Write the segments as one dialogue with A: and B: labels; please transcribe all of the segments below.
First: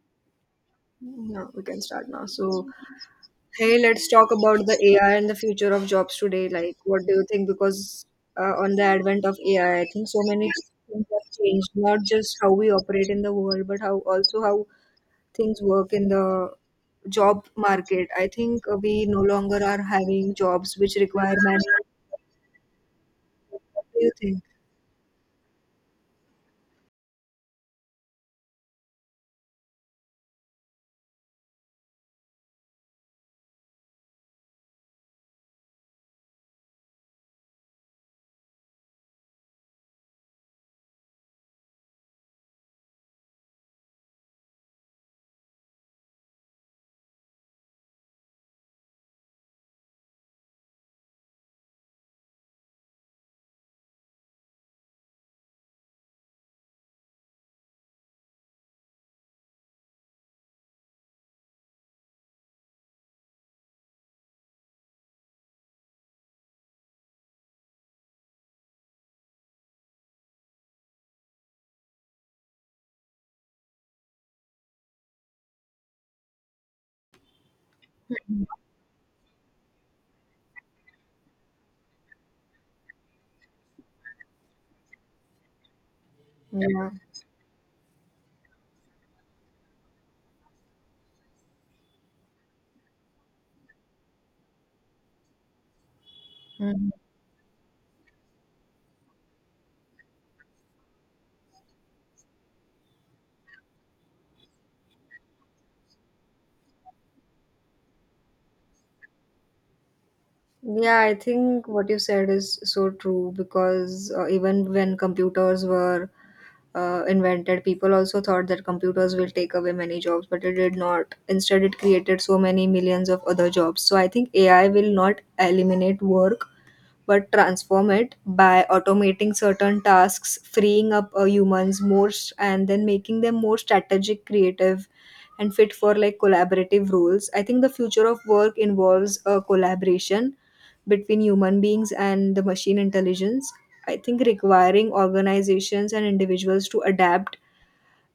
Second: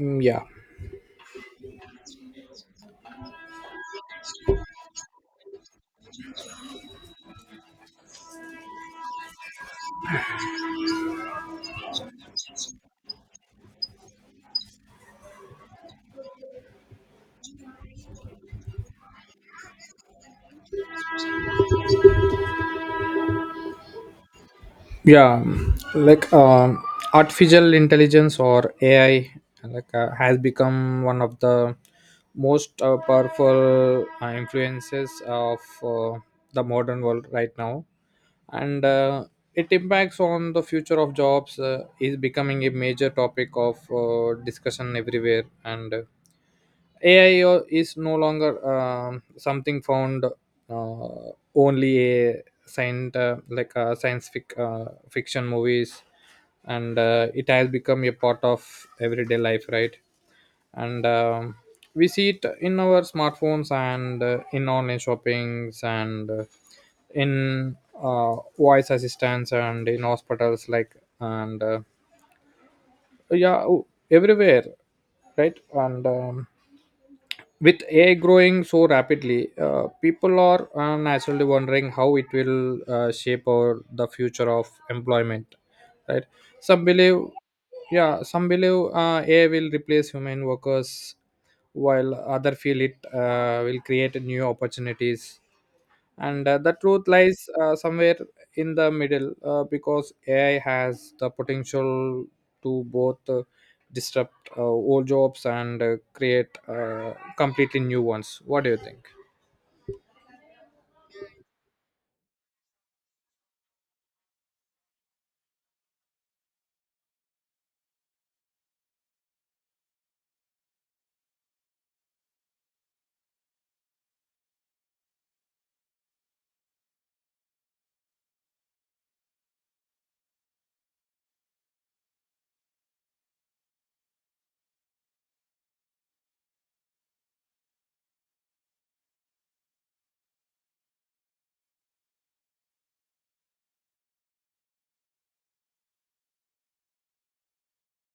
A: Mm, yeah
B: Yeah, we can start now. So, hey, let's talk about the AI and the future of jobs today. Like, what do you think? Because on the advent of AI, I think so many things have changed. Not just how we operate in the world, but how also how things work in the job market. I think we no longer are having jobs which require manual. What do you think?
A: yeah like um, Artificial intelligence or ai has become one of the most powerful influences of the modern world right now and It impacts on the future of jobs is becoming a major topic of discussion everywhere and AI is no longer something found only a science fiction movies, and it has become a part of everyday life, right? And We see it in our smartphones and in online shoppings and in voice assistants and in hospitals, like and yeah, everywhere, right? And With AI growing so rapidly, people are naturally wondering how it will shape the future of employment, right? Some
B: Yeah.
A: believe, yeah, some believe AI will replace human workers, while other feel it will create new opportunities and The
B: Mhm.
A: truth lies somewhere in the middle because ai has the potential to both disrupt old jobs and create completely new ones. What do you think?
B: Yeah, I think what you said is so true because even when computers were invented, people also thought that computers will take away many jobs, but it did not. Instead, it created so many millions of other jobs. So I think AI will not eliminate work, but transform it by automating certain tasks, freeing up humans and then making them more strategic, creative, and fit for like collaborative roles. I think the future of work involves a collaboration between human beings and the machine intelligence. I think requiring organizations and individuals to adapt,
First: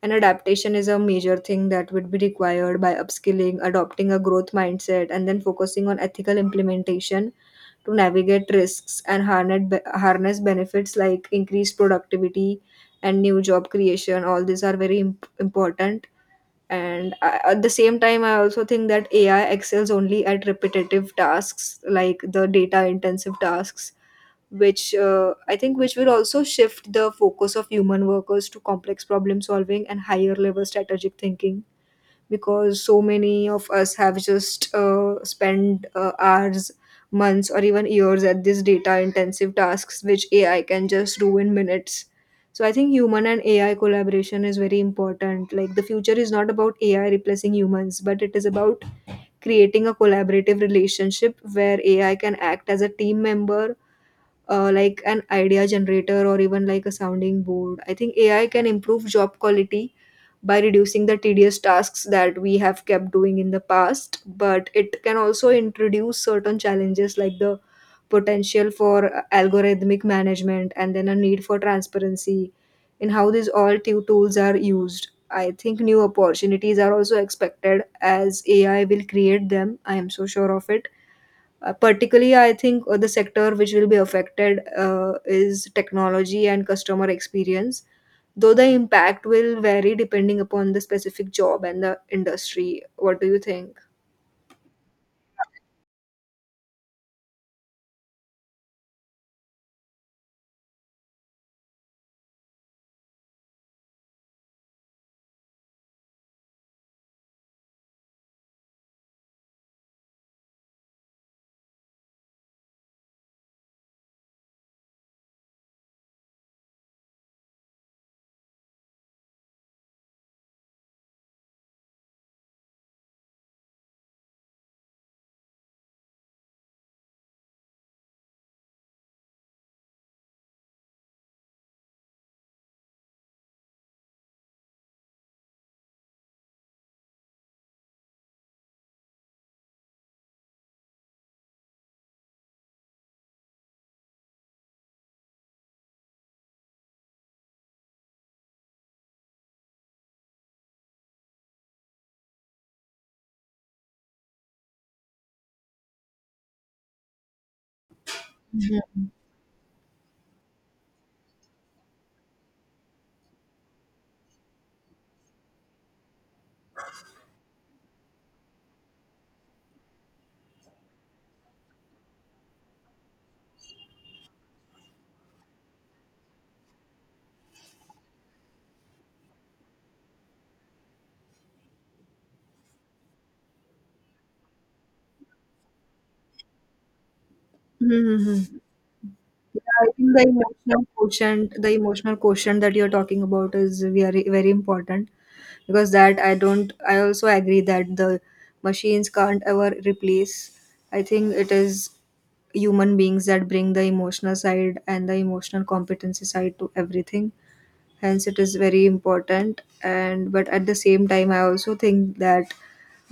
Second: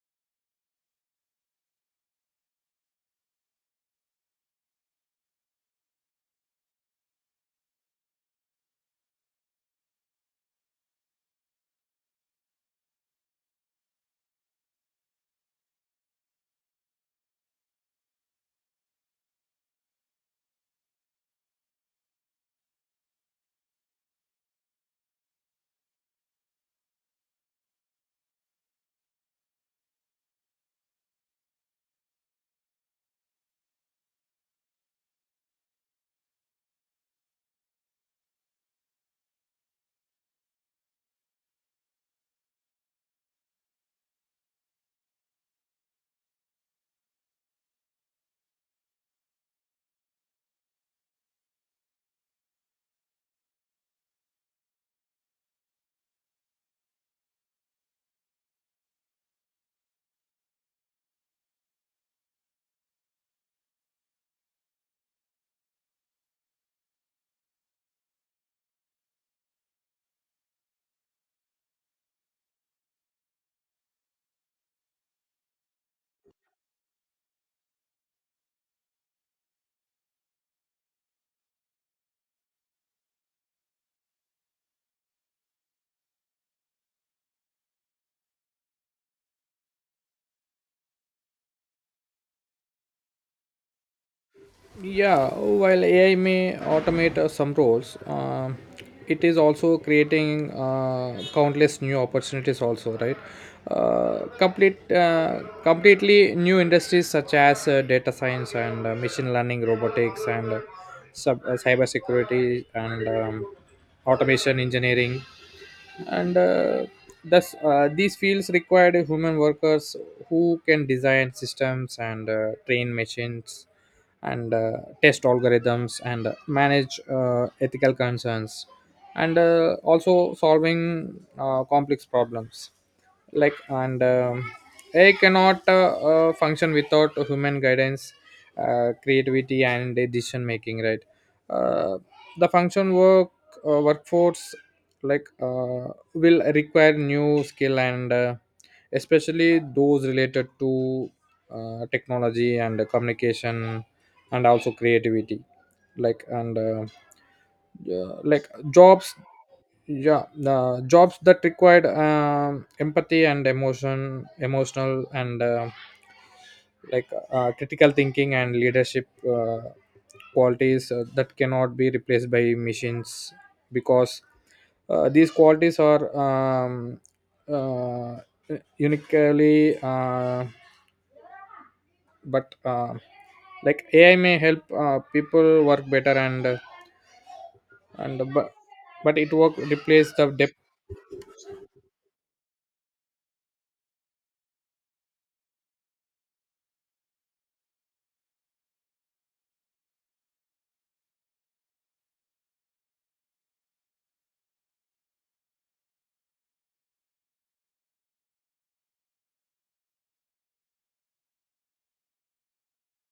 B: and adaptation is a major thing that would be required by upskilling, adopting a growth mindset, and then focusing on ethical implementation to navigate risks and harness benefits like increased productivity and new job creation. All these are very important. And I, at the same time, I also think that ai excels only at repetitive tasks like the data intensive tasks which I think which will also shift the focus of human workers to complex problem solving and higher level strategic thinking, because so many of us have just spent hours, months, or even years at these data intensive tasks which ai can just do in minutes. So I think human and ai collaboration is very important. Like the future is not about ai replacing humans, but it is about creating a collaborative relationship where ai can act as a team member, like an idea generator or even like a sounding board. I think AI can improve job quality by reducing the tedious tasks that we have kept doing in the past, but it can also introduce certain challenges like the potential for algorithmic management and then a need for transparency in how these all two tools are used. I think new opportunities are also expected as AI will create them. I am so sure of it. Particularly, I think the sector which will be affected is technology and customer experience, though the impact will vary depending upon the specific job and the industry. What do you think?
A: Yeah, while AI may automate some roles, it is also creating countless new opportunities. Also, right? Completely new industries such as data science and machine learning, robotics, and cyber security and automation engineering and thus these fields required human workers who can design systems and train machines and test algorithms and manage ethical concerns and also solving complex problems. Like and AI cannot function without human guidance, creativity, and decision making. Right, uh, the function work workforce like uh, will require new skill and especially those related to technology and communication and also creativity. Like and yeah, like
B: Mhm.
A: Jobs, yeah, the jobs that required empathy and emotion emotional and critical thinking and leadership qualities that cannot be replaced by machines, because these qualities are uh, uniquely but Like ai may help people work better and
B: Mhm.
A: but it work
B: Yeah, I think
A: replace the depth.
B: the emotional quotient that you're talking about is very, very important, because that I don't I also agree that the machines can't ever replace. I think it is human beings that bring the emotional side and the emotional competency side to everything, hence it is very important. And but at the same time I also think that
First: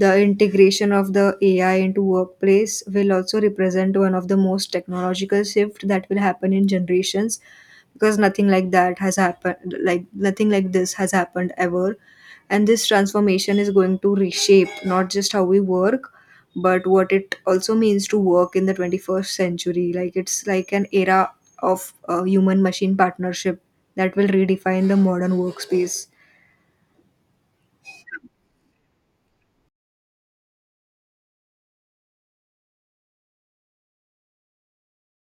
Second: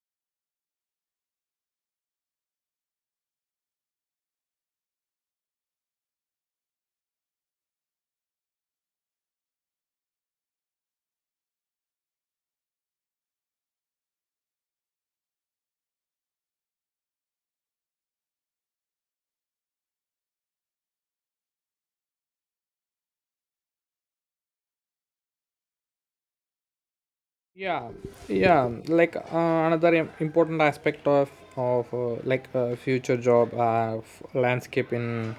B: the integration of the ai into workplace will also represent one of the most technological shift that will happen in generations, because nothing like that has happened, like nothing like this has happened ever. And this transformation is going to reshape not just how we work, but what it also means to work in the 21st century. Like it's like an era of human machine partnership that will redefine the modern workspace.
A: yeah yeah like uh, Another important aspect of future job landscape in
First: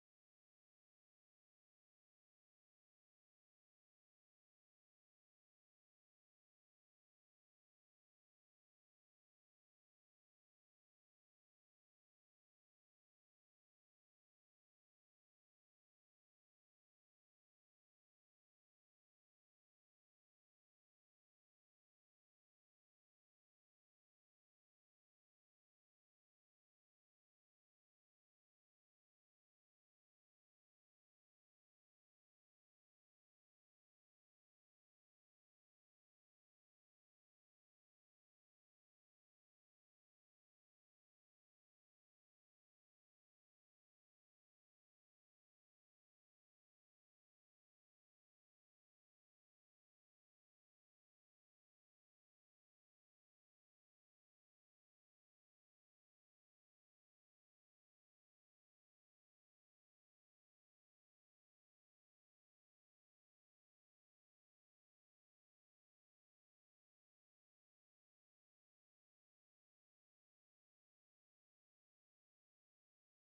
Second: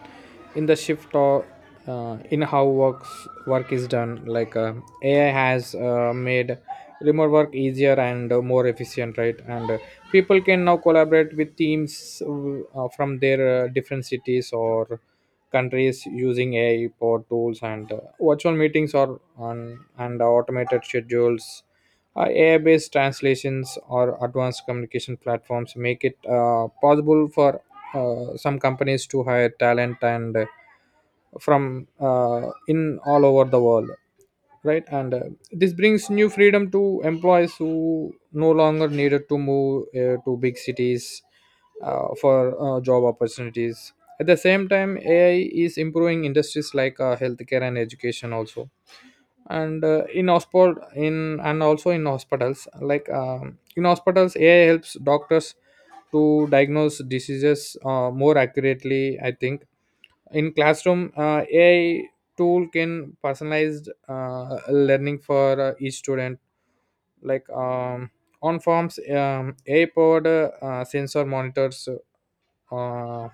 A: the shift or in how work is done. Ai has made remote work easier and more efficient, right? and People can now collaborate with teams from their different cities or countries using ai powered tools and virtual meetings or on and automated schedules. AI-based translations or advanced communication platforms make it possible for some companies to hire talent and from in all over the world, right? And This brings new freedom to employees who no longer needed to move to big cities for job opportunities. At the same time, AI is improving industries like healthcare and education also and in hospital in and also in hospitals. In hospitals ai helps doctors to diagnose diseases more accurately, I think. In classroom ai tool can personalized learning for each student. like um, on forms ai powered sensor monitors uh,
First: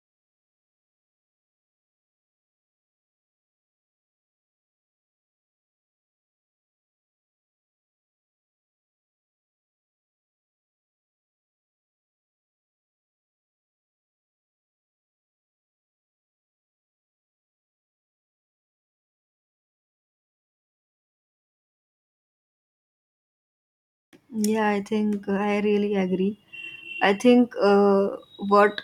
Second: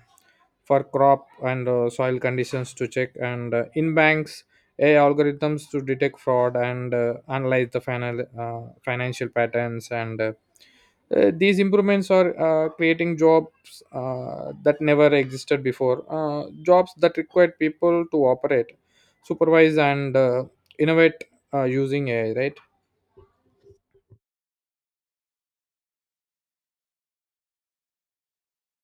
A: for crop and soil conditions to check, and in banks AI algorithms to detect fraud and analyze the financial patterns and These improvements are creating jobs that never existed before, jobs that required people to operate, supervise, and innovate using ai, right?
B: Yeah, I think I really agree. I think what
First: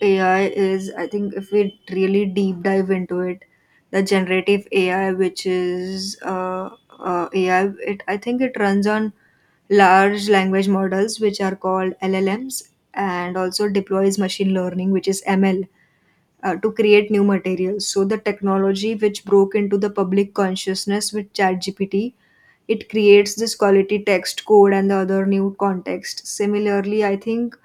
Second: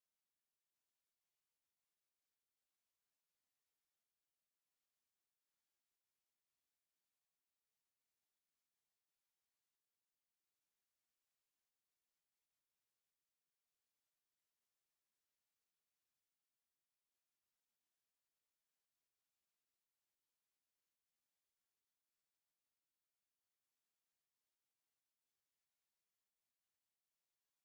B: AI is, I think if we really deep dive into it, the generative AI, which is AI, it I think it runs on large language models, which are called LLMs, and also deploys machine learning, which is ML, to create new materials. So the technology which broke into the public consciousness with ChatGPT, it creates this quality text, code, and the other new context. Similarly, I think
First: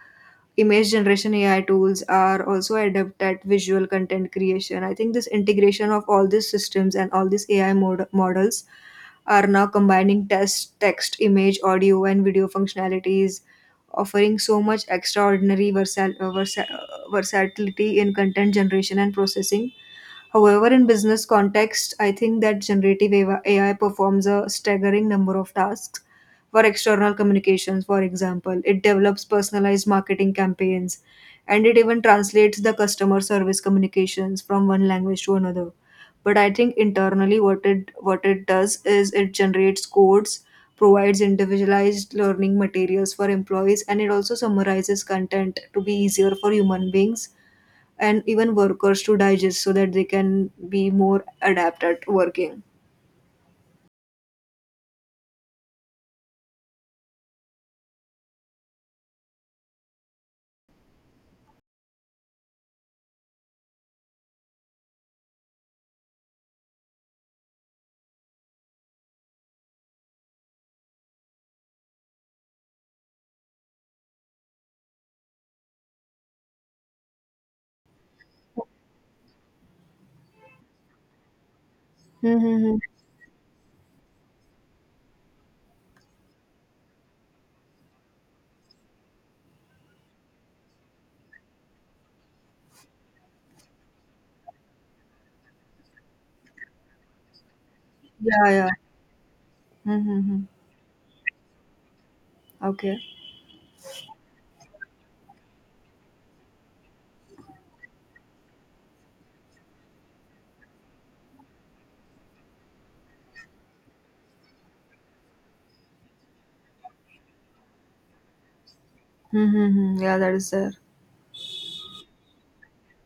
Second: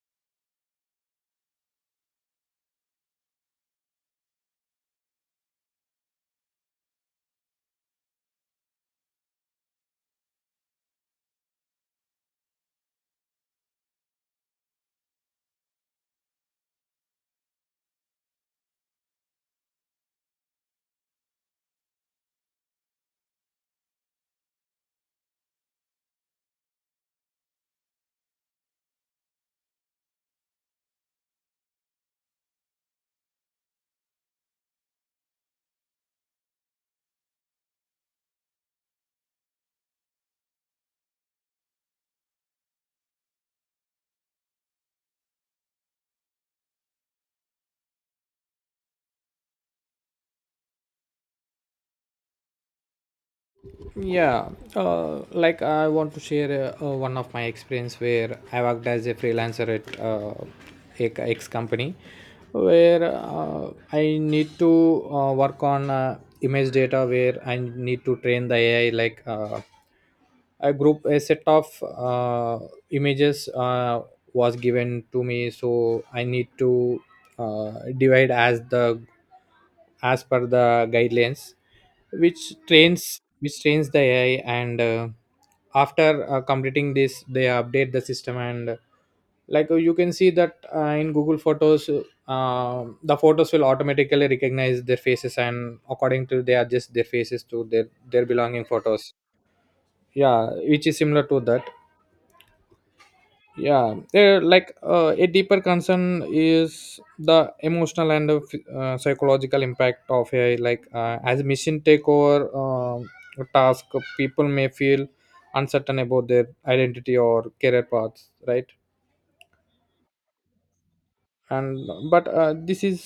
B: image generation AI tools are also adept at visual content creation. I think this integration of all these systems and all these models are now combining text, image, audio, and video functionalities, offering so much extraordinary versatility in content generation and processing. However, in business context, I think that generative AI performs a staggering number of tasks. For external communications, for example, it develops personalized marketing campaigns, and it even translates the customer service communications from one language to another. But I think internally, what it does is it generates codes, provides individualized learning materials for employees, and it also summarizes content to be easier for human beings and even workers to digest so that they can be more adept at working.
A: Yeah, I want to share one of my experience where I worked as a freelancer at a X company, where I need to work on image data where I need to train the AI. Like uh, a set of images was given to me, so I need to uh, divide as per the guidelines
B: Mm-hmm.
A: which trains the ai. And After completing this they update the system, and you can see that in google photos the photos will automatically recognize their faces and according to they adjust their faces to their
B: Yeah,
A: belonging
B: yeah.
A: photos, yeah,
B: Mm-hmm.
A: which is similar to that.
B: Okay.
A: Yeah. A deeper concern is the emotional and psychological impact of ai. As mission take over task, people may feel uncertain about their identity or career paths, right?
B: Mm-hmm. Yeah, that is there.
A: and But this is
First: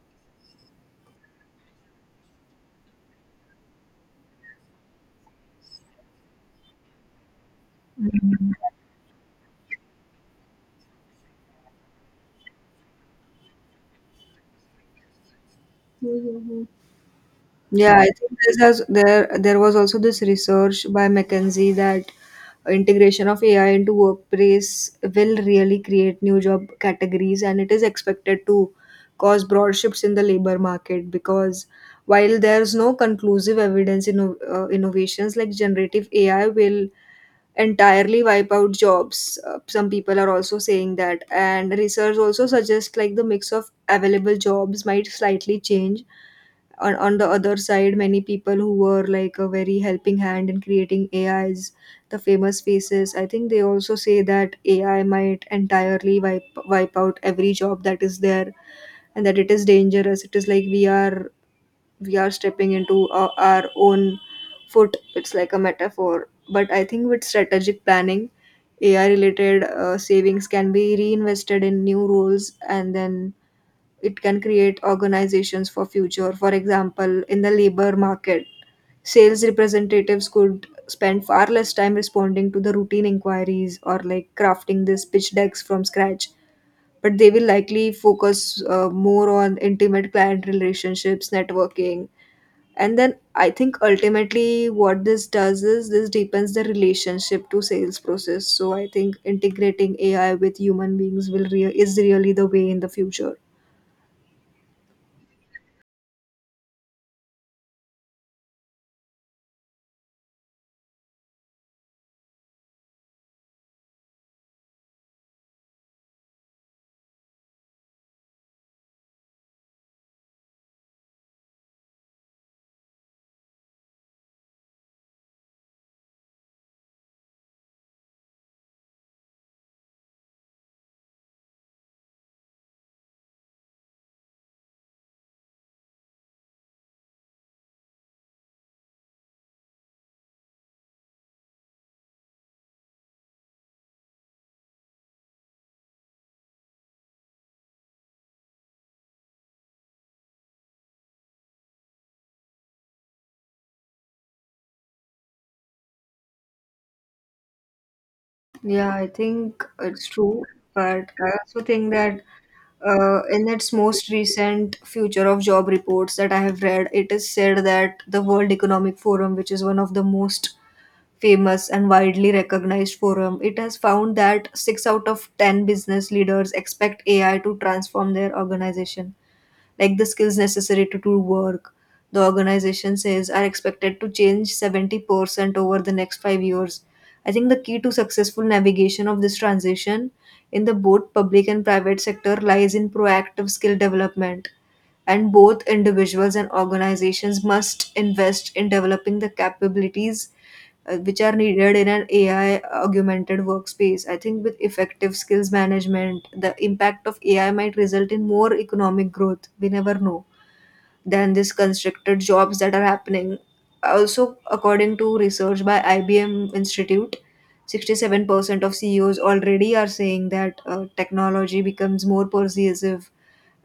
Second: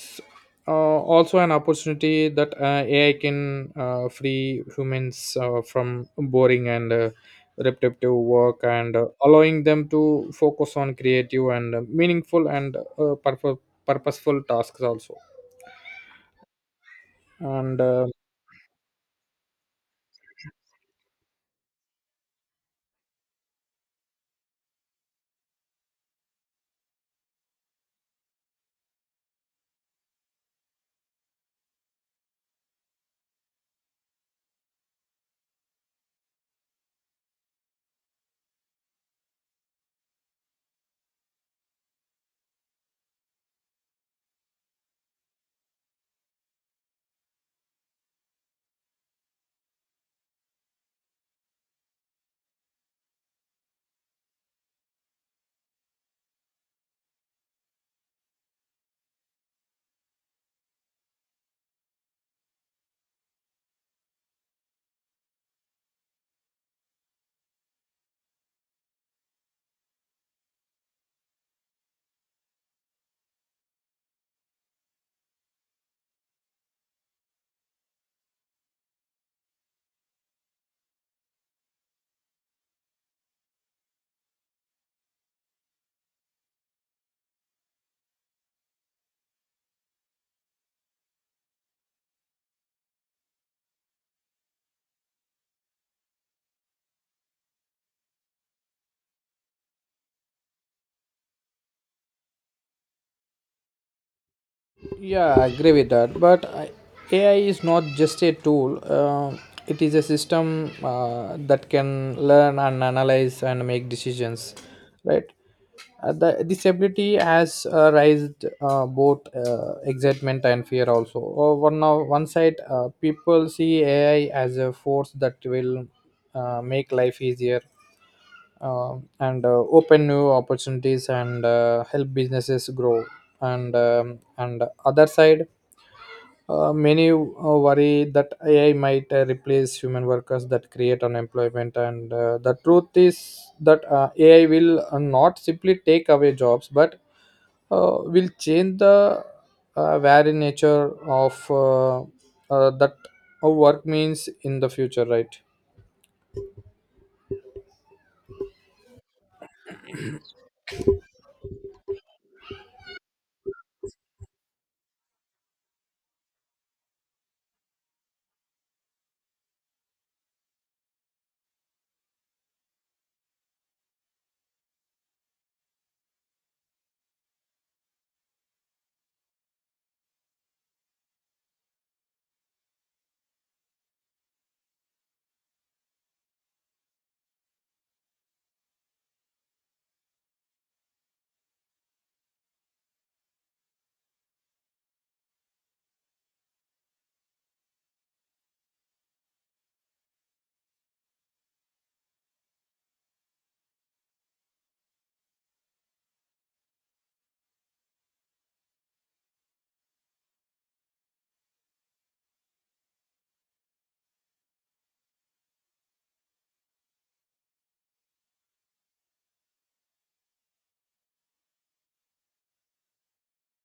A: also an opportunity that ai can free humans from boring and repetitive work and allowing them to focus on creative and meaningful and purposeful tasks also
B: Mm-hmm.
A: and
B: Yeah, I think this has there was also this research by McKinsey that integration of AI into workplace will really create new job categories, and it is expected to cause broad shifts in the labor market. Because while there's no conclusive evidence in innovations like generative AI will entirely wipe out jobs, some people are also saying that, and research also suggests like the mix of available jobs might slightly change. On the other side, many people who were like a very helping hand in creating ais, the famous faces, I think they also say that ai might entirely wipe out every job that is there, and that it is dangerous. It is like we are, we are stepping into our own foot. It's like a metaphor. But I think with strategic planning, ai related savings can be reinvested in new roles, and then it can create organizations for future. For example, in the labor market, sales representatives could spend far less time responding to the routine inquiries or like crafting these pitch decks from scratch, but they will likely focus more on intimate client relationships, networking. And then I think ultimately what this does is this deepens the relationship to sales process. So I think integrating ai with human beings will is really the way in the future.
A: Yeah, I agree with that. AI is not just a tool, it is a system that can learn and analyze and make decisions, right? This ability has raised both excitement and fear also. Oh, one one, now, one side, people see AI as a force that will make life easier and open new opportunities and help businesses grow, and other side many worry that ai might replace human workers, that create unemployment. And The truth is that ai will not simply take away jobs, but will change the very nature of that work means in the future, right?
B: Yeah, I think it's true, but I also think that in its most recent future of job reports that I have read, it is said that the World Economic Forum, which is one of the most famous and widely recognized forum, it has found that six out of ten business leaders expect AI to transform their organization. Like the skills necessary to do work, the organization says, are expected to change 70% over the next 5 years. I think the key to successful navigation of this transition in the both public and private sector lies in proactive skill development, and both individuals and organizations must invest in developing the capabilities which are needed in an AI augmented workspace. I think with effective skills management, the impact of AI might result in more economic growth, we never know, than this constricted jobs that are happening. Also, according to research by IBM Institute, 67% of CEOs already are saying that technology becomes more persuasive,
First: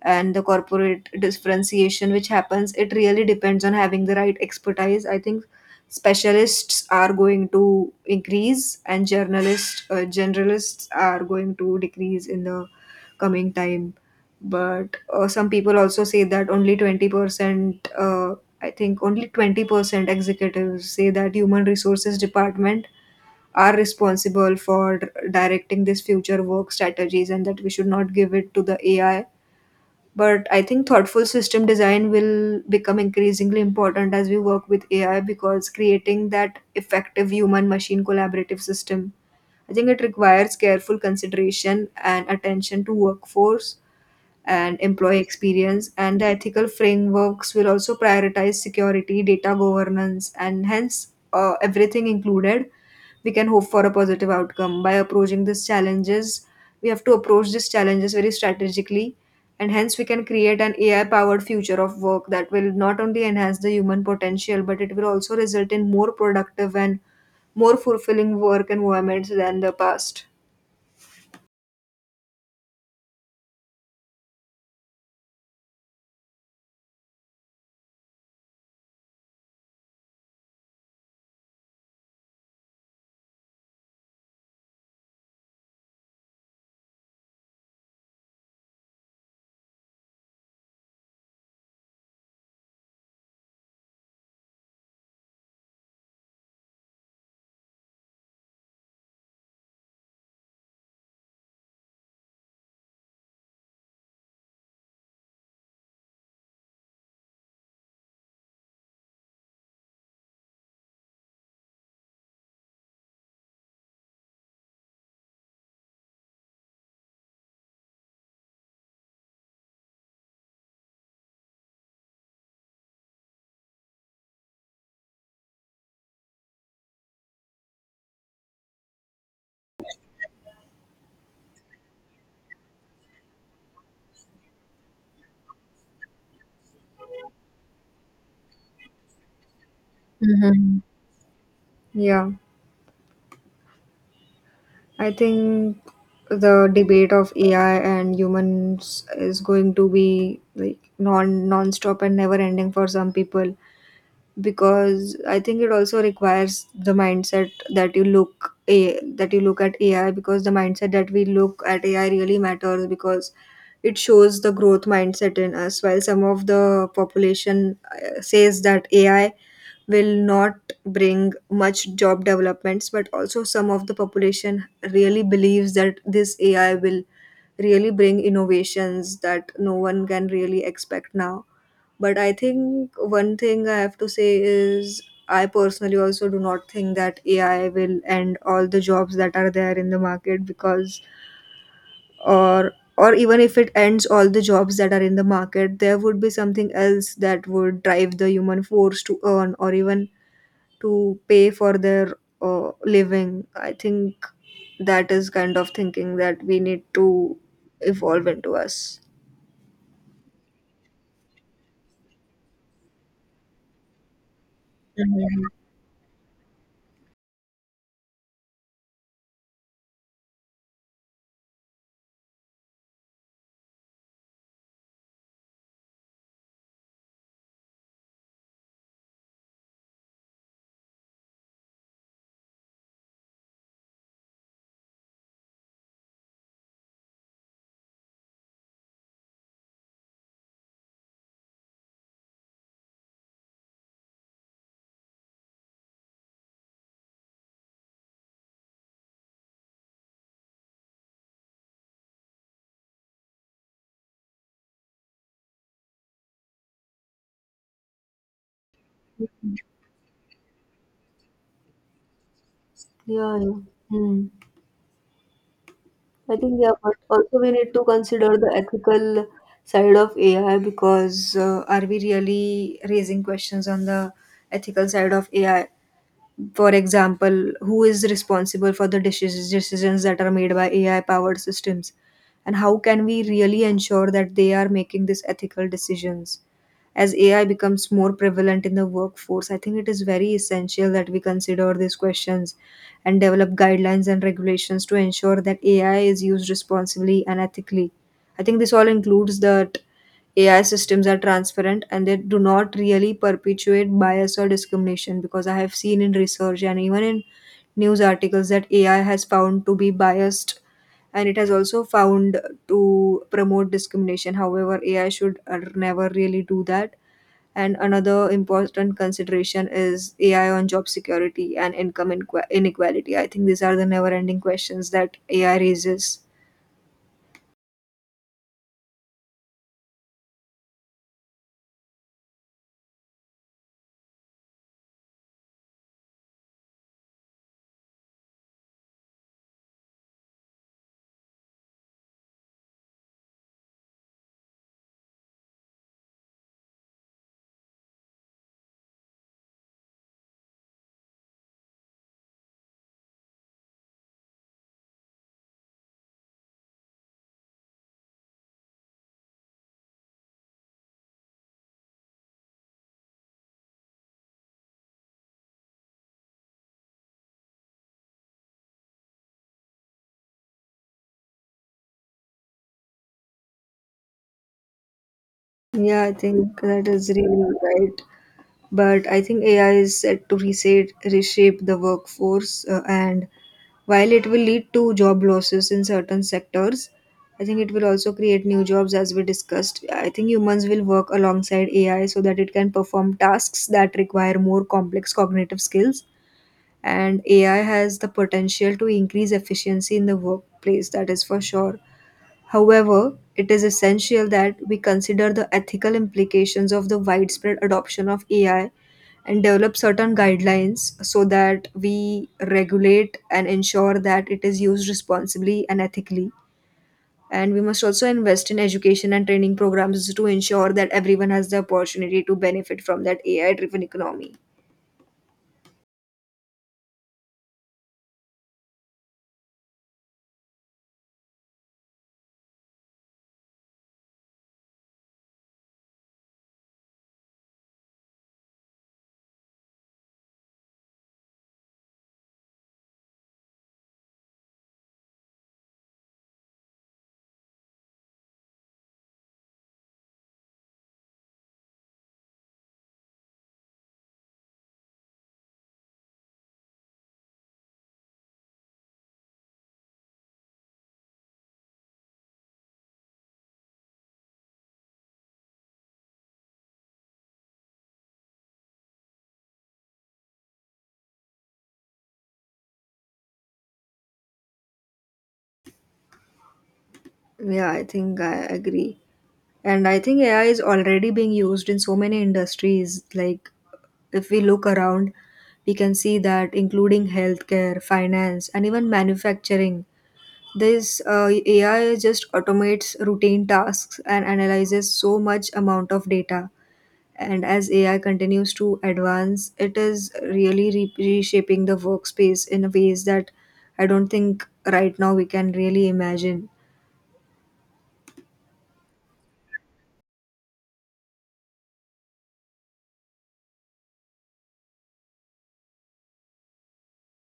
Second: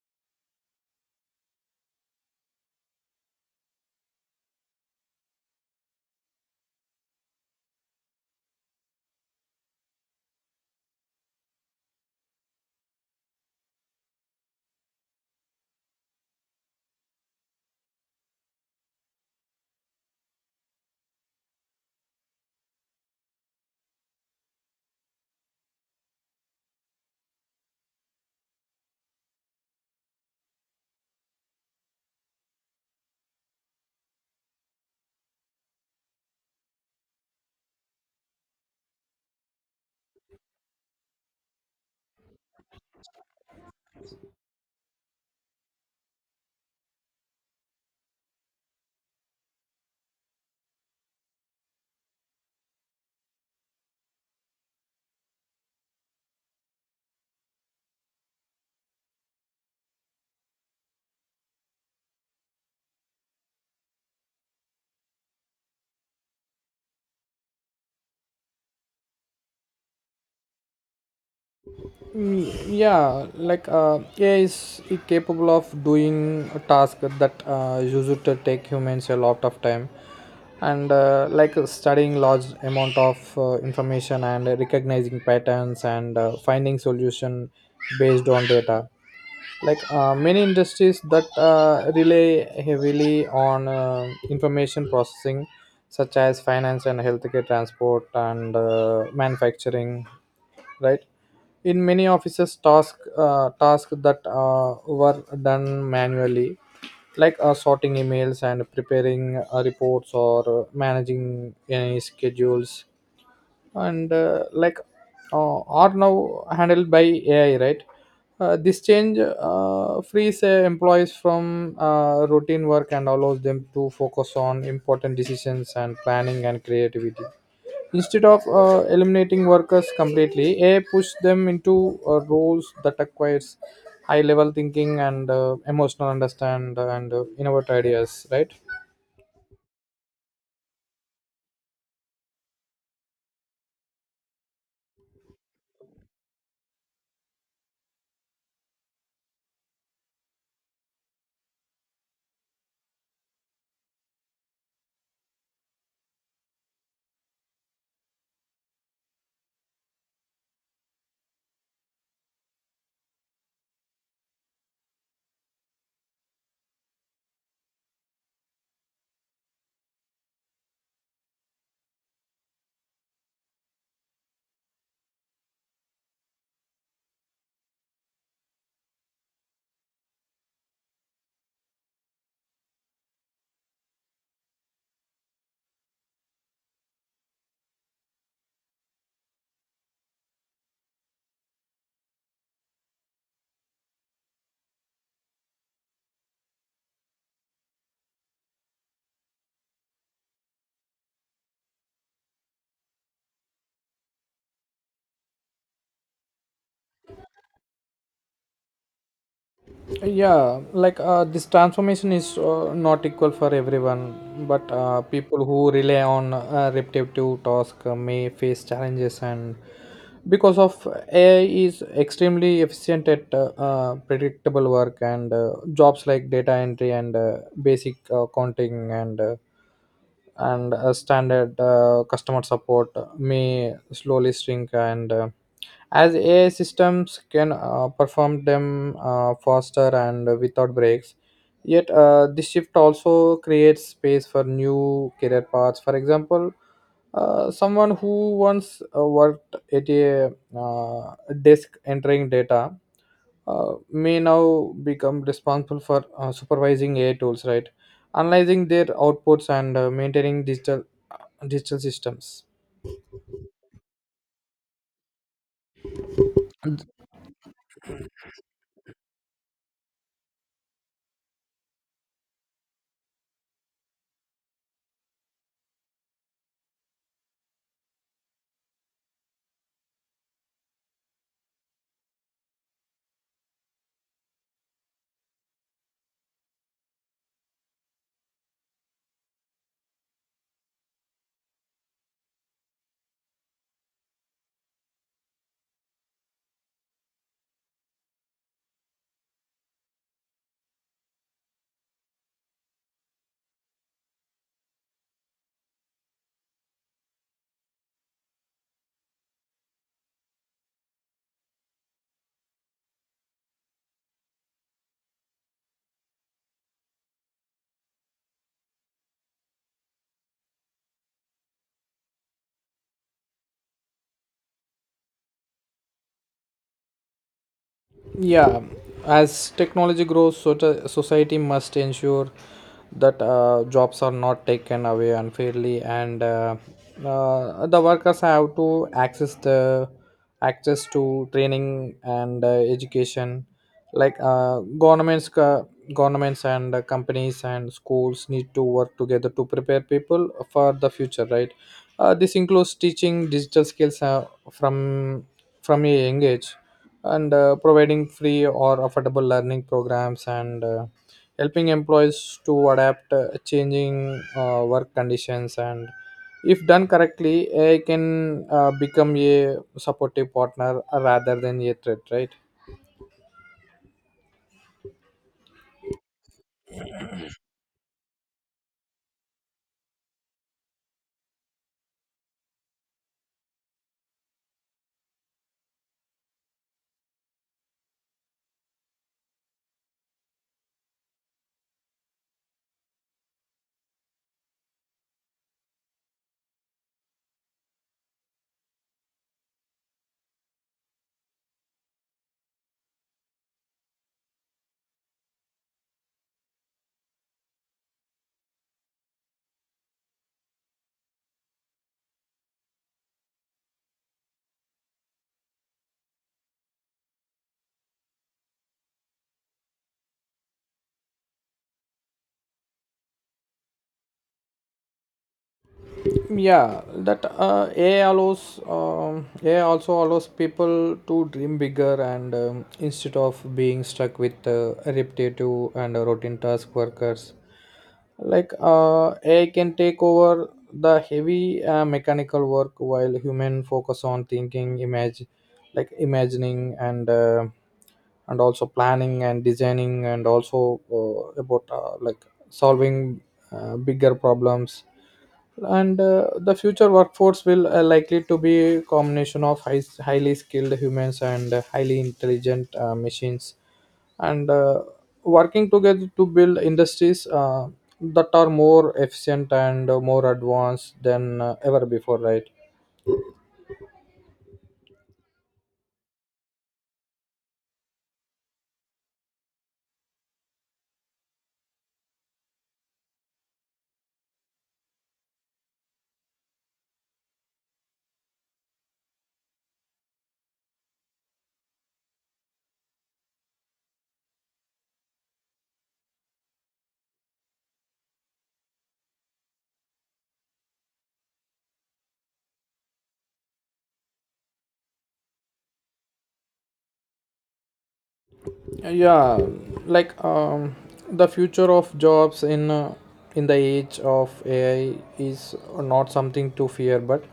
B: and the corporate differentiation which happens, it really depends on having the right expertise. I think specialists are going to increase, and journalists generalists are going to decrease in the coming time. But some people also say that only 20% I think only 20% executives say that human resources department are responsible for directing this future work strategies, and that we should not give it to the ai. But I think thoughtful system design will become increasingly important as we work with ai, because creating that effective human machine collaborative system, I think it requires careful consideration and attention to workforce and employee experience. And the ethical frameworks will also prioritize security, data governance, and hence everything included. We can hope for a positive outcome by approaching these challenges. We have to approach these challenges very strategically, and hence we can create an AI powered future of work that will not only enhance the human potential, but it will also result in more productive and more fulfilling work environments than the past.
A: Mm, yeah. Ai is capable of doing a task that used to take humans a lot of time, and studying large amount of information and recognizing patterns and finding solution based on data. Many industries that rely heavily on information processing, such as finance and healthcare, transport and manufacturing, right? In many offices tasks that were done manually, sorting emails and preparing reports or managing any schedules and like are now handled by AI, right? This change frees employees from routine work and allows them to focus on important decisions and planning and creativity. Instead of eliminating workers completely, AI pushes them into roles that requires high-level thinking and emotional understand and innovative ideas, right?
B: Mhm. Yeah. I think the debate of AI and humans is going to be like non-stop and never ending for some people because I think it also requires the mindset that you look a that you look at AI because the mindset that we look at AI really matters because it shows the growth mindset in us, while some of the population says that AI will not bring much job developments, but also some of the population really believes that this AI will really bring innovations that no one can really expect now. But I think one thing I have to say is I personally also do not think that AI will end all the jobs that are there in the market, because or even if it ends all the jobs that are in the market, there would be something else that would drive the human force to earn or even to pay for their living. I think that is kind of thinking that we need to evolve into us.
A: This transformation is not equal for everyone, but
B: Mhm.
A: people who rely on repetitive tasks may face challenges and because of ai is extremely efficient at predictable work, and jobs like data entry and basic accounting and standard customer support may slowly shrink, and as ai systems can perform them faster and without breaks. Yet this shift also creates space for new career paths. For example, someone who once worked at a uh, desk entering data may now become responsible for supervising AI tools, right? Analyzing their outputs and maintaining digital systems.
B: Yeah, yeah. Hmm. I think, yeah, but also we need to consider the ethical side of AI, because are we really raising questions on the ethical side of AI? For example, who is responsible for the decisions that are made by AI powered systems, and how can we really ensure that they are making these ethical decisions? As AI becomes more prevalent in the workforce, I think it is very essential that we consider these questions and develop guidelines and regulations to ensure that AI is used responsibly and ethically. I think this all includes that AI systems are transparent and they do not really perpetuate bias or discrimination, because I have seen in research and even in news articles that AI has found to be biased and it has also found to promote discrimination. However, AI should never really do that. And another important consideration is AI on job security and income inqu- inequality. I think these are the never ending questions that AI raises.
A: Yeah, as technology grows, so society must ensure that jobs are not taken away unfairly, and the workers have to access the access to training and education. Like governments and companies and schools need to work together to prepare people for the future. Right. This includes teaching digital skills from from a young age, and providing free or affordable learning programs and helping employees to adapt changing work conditions. And If done correctly, ai can become a supportive partner rather than a threat, right?
B: Yeah, I think that is really right. But I think AI is set to reset, reshape the workforce, and while it will lead to job losses in certain sectors, I think it will also create new jobs, as we discussed. I think humans will work alongside AI so that it can perform tasks that require more complex cognitive skills. And AI has the potential to increase efficiency in the workplace, that is for sure. However, it is essential that we consider the ethical implications of the widespread adoption of AI and develop certain guidelines so that we regulate and ensure that it is used responsibly and ethically. And we must also invest in education and training programs to ensure that everyone has the opportunity to benefit from that AI driven economy.
A: yeah that Ai allows, ai also allows people to dream bigger, and instead of being stuck with repetitive and routine task workers, ai can take over the heavy mechanical work, while human focus on thinking image, like imagining and also planning and designing, and also about like solving bigger problems. And The future workforce will likely to be a combination of highly skilled humans and highly intelligent machines and working together to build industries that are more efficient and more advanced than ever before, right?
B: Yeah, I think I agree. And I think AI is already being used in so many industries. Like, if we look around, we can see that, including healthcare, finance, and even manufacturing, this AI just automates routine tasks and analyzes so much amount of data. And as AI continues to advance, it is really re- reshaping the workspace in ways that I don't think right now we can really imagine.
A: yeah like um, the future of jobs in the age of ai is not something to fear, but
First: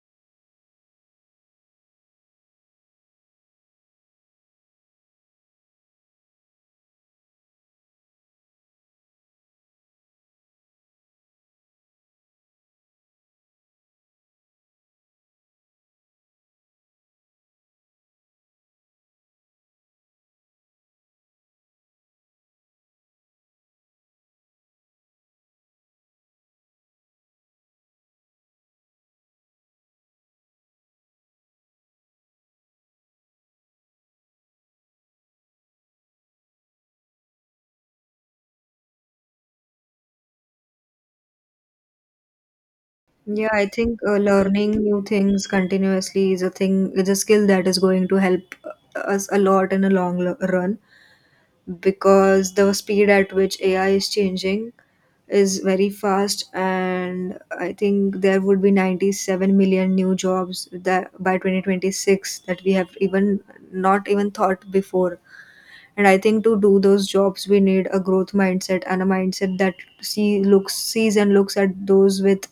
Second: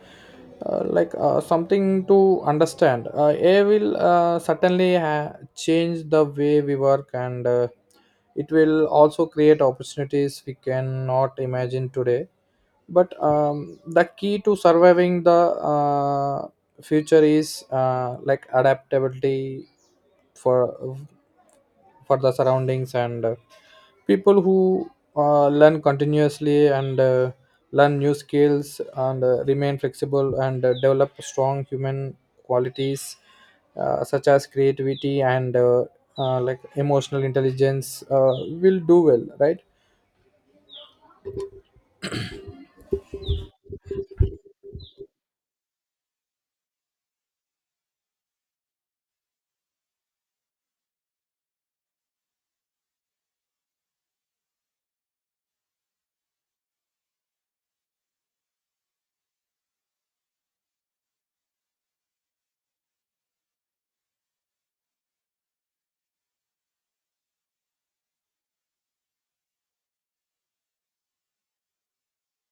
A: something to understand. Ai will certainly change the way we work, and it will also create opportunities we cannot imagine today. But the key to surviving the future is adaptability for the surroundings, and people who learn continuously and learn new skills and remain flexible and develop strong human qualities such as creativity and emotional intelligence will do well, right?
B: Yeah, I think learning new things continuously is a thing, is a skill that is going to help us a lot in a long lo- run, because the speed at which AI is changing is very fast, and I think there would be 97 million new jobs that by 2026 that we have even not even thought before. And I think to do those jobs, we need a growth mindset and a mindset that sees and looks at those with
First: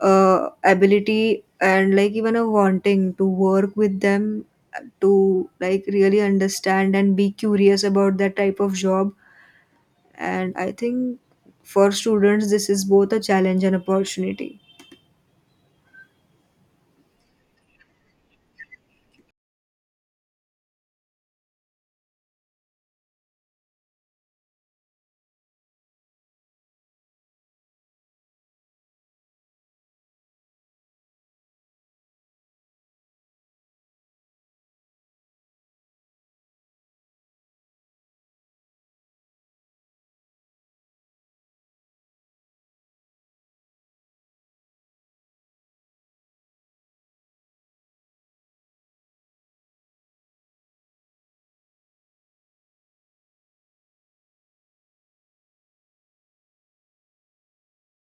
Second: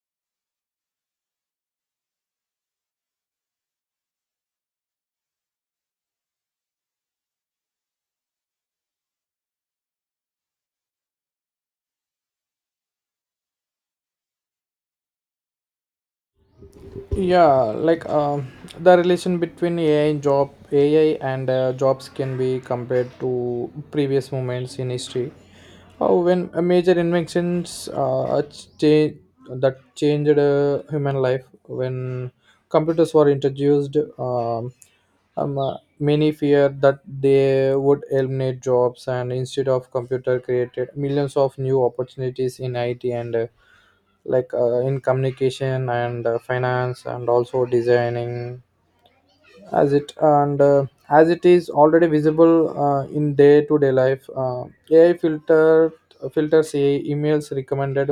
B: ability and like even a wanting to work with them to like really understand and be curious about that type of job. And I think for students, this is both a challenge and opportunity.
A: yeah like um, the relation between ai and jobs can be compared to previous moments in history, when major inventions change, that changed human life. When computers were introduced, many feared that they would eliminate jobs, and instead of computer created millions of new opportunities in it and in communication and finance and also designing. As it is already visible in day to day life, ai filter filters AI emails recommended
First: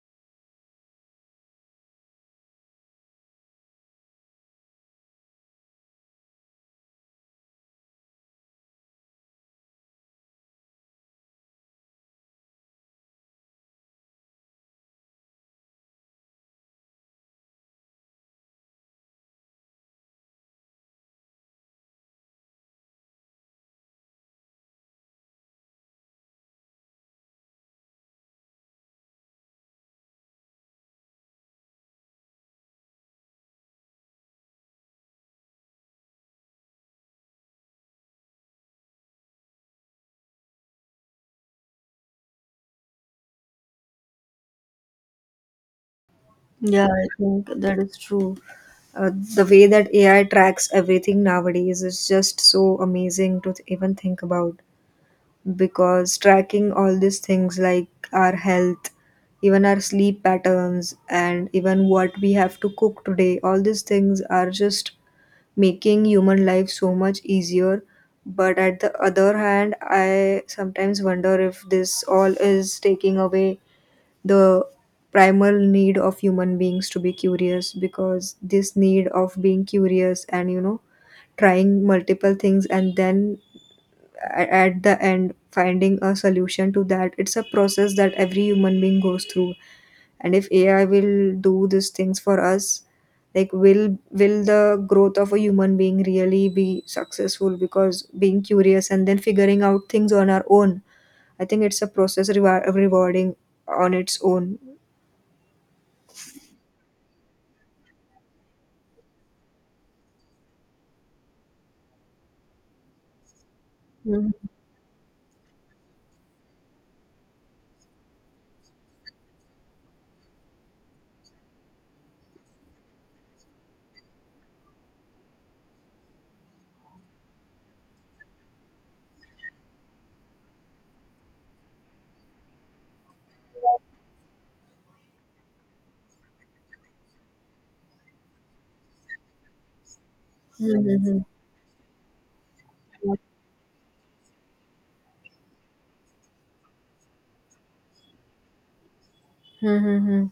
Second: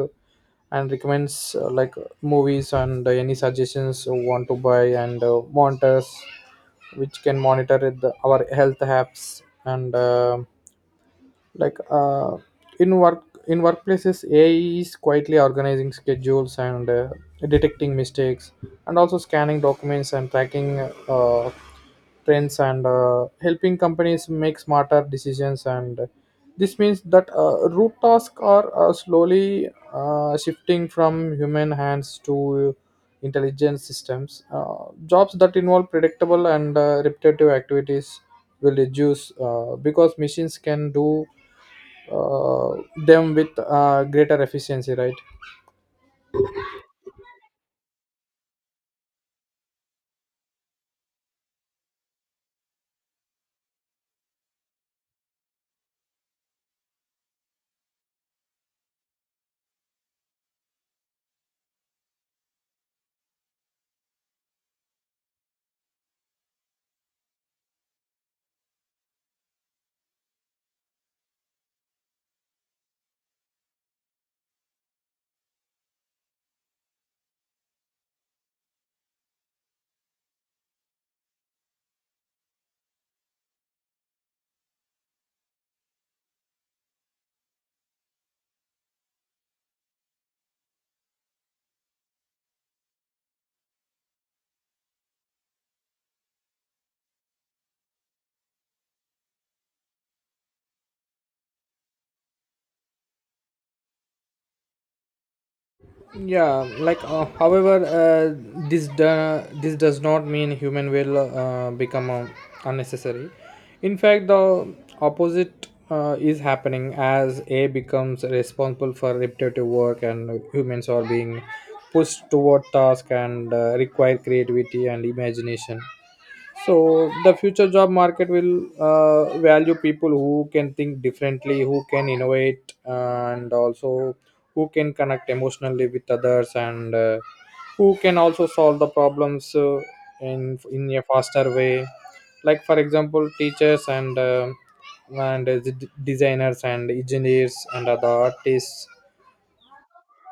A: and recommends movies and any suggestions you want to buy, and monitors which can monitor our health apps and like In workplaces ai is quietly organizing schedules and detecting mistakes and also scanning documents and tracking uh, trends and helping companies make smarter decisions. And This means that root tasks are slowly shifting from human hands to intelligent systems. Jobs that involve predictable and repetitive activities will reduce, because machines can do uh, them with greater efficiency, right?
B: Yeah, I think that is true. Uh, the way that AI tracks everything nowadays is just so amazing to th- even think about, because tracking all these things like our health, even our sleep patterns and even what we have to cook today, all these things are just making human life so much easier. But at the other hand, I sometimes wonder if this all is taking away the primal need of human beings to be curious, because this need of being curious and trying multiple things and then a- at the end finding a solution to that, it's a process that every human being goes through. And if AI will do these things for us, like will the growth of a human being really be successful? Because being curious and then figuring out things on our own, I think it's a process rewar- rewarding on its own.
A: However, this does not mean human will become unnecessary. In fact,
B: Mm-hmm.
A: the opposite is happening: as AI becomes responsible for repetitive work, and humans are being pushed toward task and require creativity and imagination. So the future job market will value people who can think differently, who can innovate, and also who can connect emotionally with others, and who can also solve the problems in a faster way. Like for example, teachers, designers and engineers and other artists.
B: Mm-hmm.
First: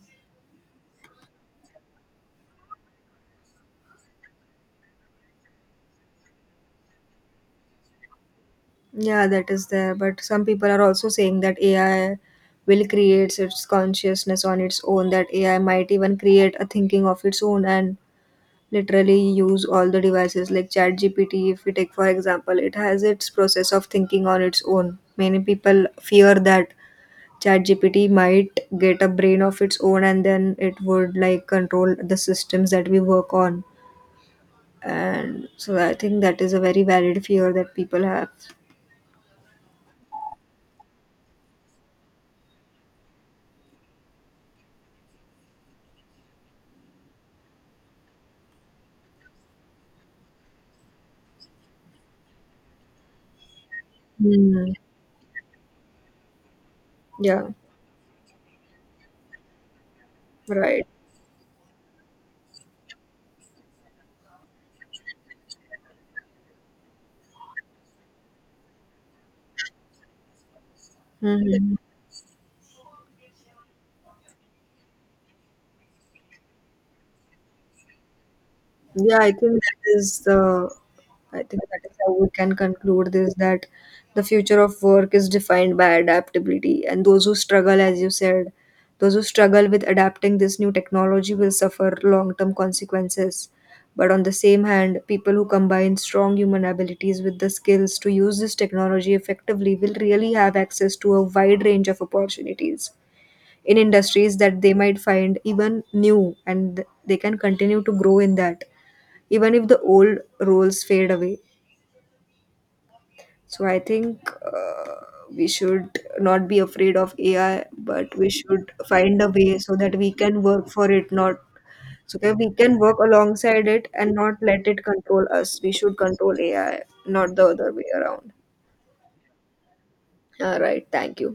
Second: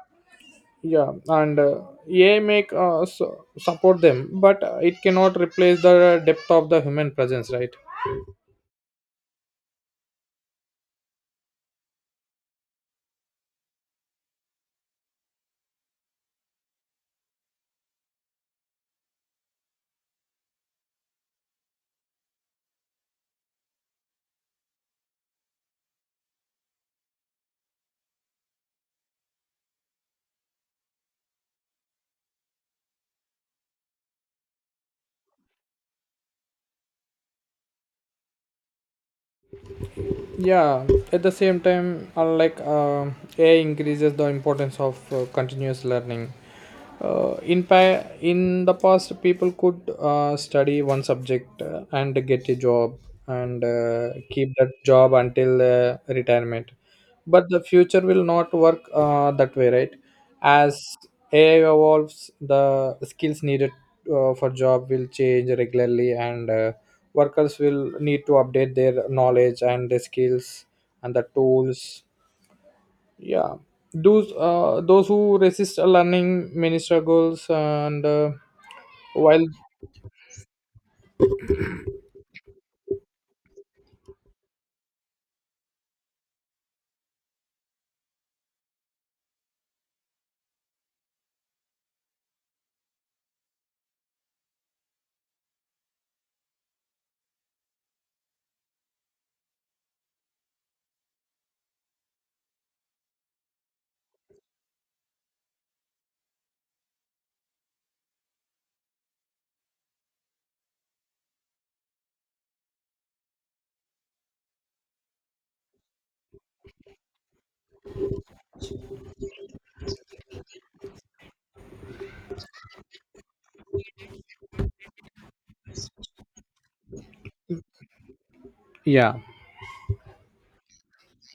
A: Yeah, and AI make support them, but it cannot replace the depth of the human presence, right?
B: Yeah, that is there, but some people are also saying that AI will create its consciousness on its own, that AI might even create a thinking of its own and literally use all the devices like ChatGPT. If we take for example, it has its process of thinking on its own. Many people fear that ChatGPT might get a brain of its own and then it would like control the systems that we work on. And so I think that is a very valid fear that people have.
A: Yeah, at the same time, unlike ai increases the importance of continuous learning. In the past people could study one subject and get a job and keep
B: Hmm.
A: that job until retirement, but
B: Yeah.
A: the future will not work that way, right? As
B: Right.
A: ai evolves, the skills needed for job will change regularly, and workers will need to update their knowledge and their skills and the
B: Mhm.
A: tools. Yeah, those who resist learning many struggles and
B: Yeah, I
A: while
B: think that is the, I think that is how we can conclude this, that the future of work is defined by adaptability, and those who struggle, as you said, those who struggle with adapting this new technology will suffer long-term consequences. But on the same hand, people who combine strong human abilities with the skills to use this technology effectively will really have access to a wide range of opportunities in industries that they might find even new, and they can continue to grow in that even if the old roles fade away. So I think we should not be afraid of AI, but we should find a way so that we can work for it, not so that we can work alongside it, and not let it control us. We should control AI, not the other way around.
A: Yeah
B: All right, thank you.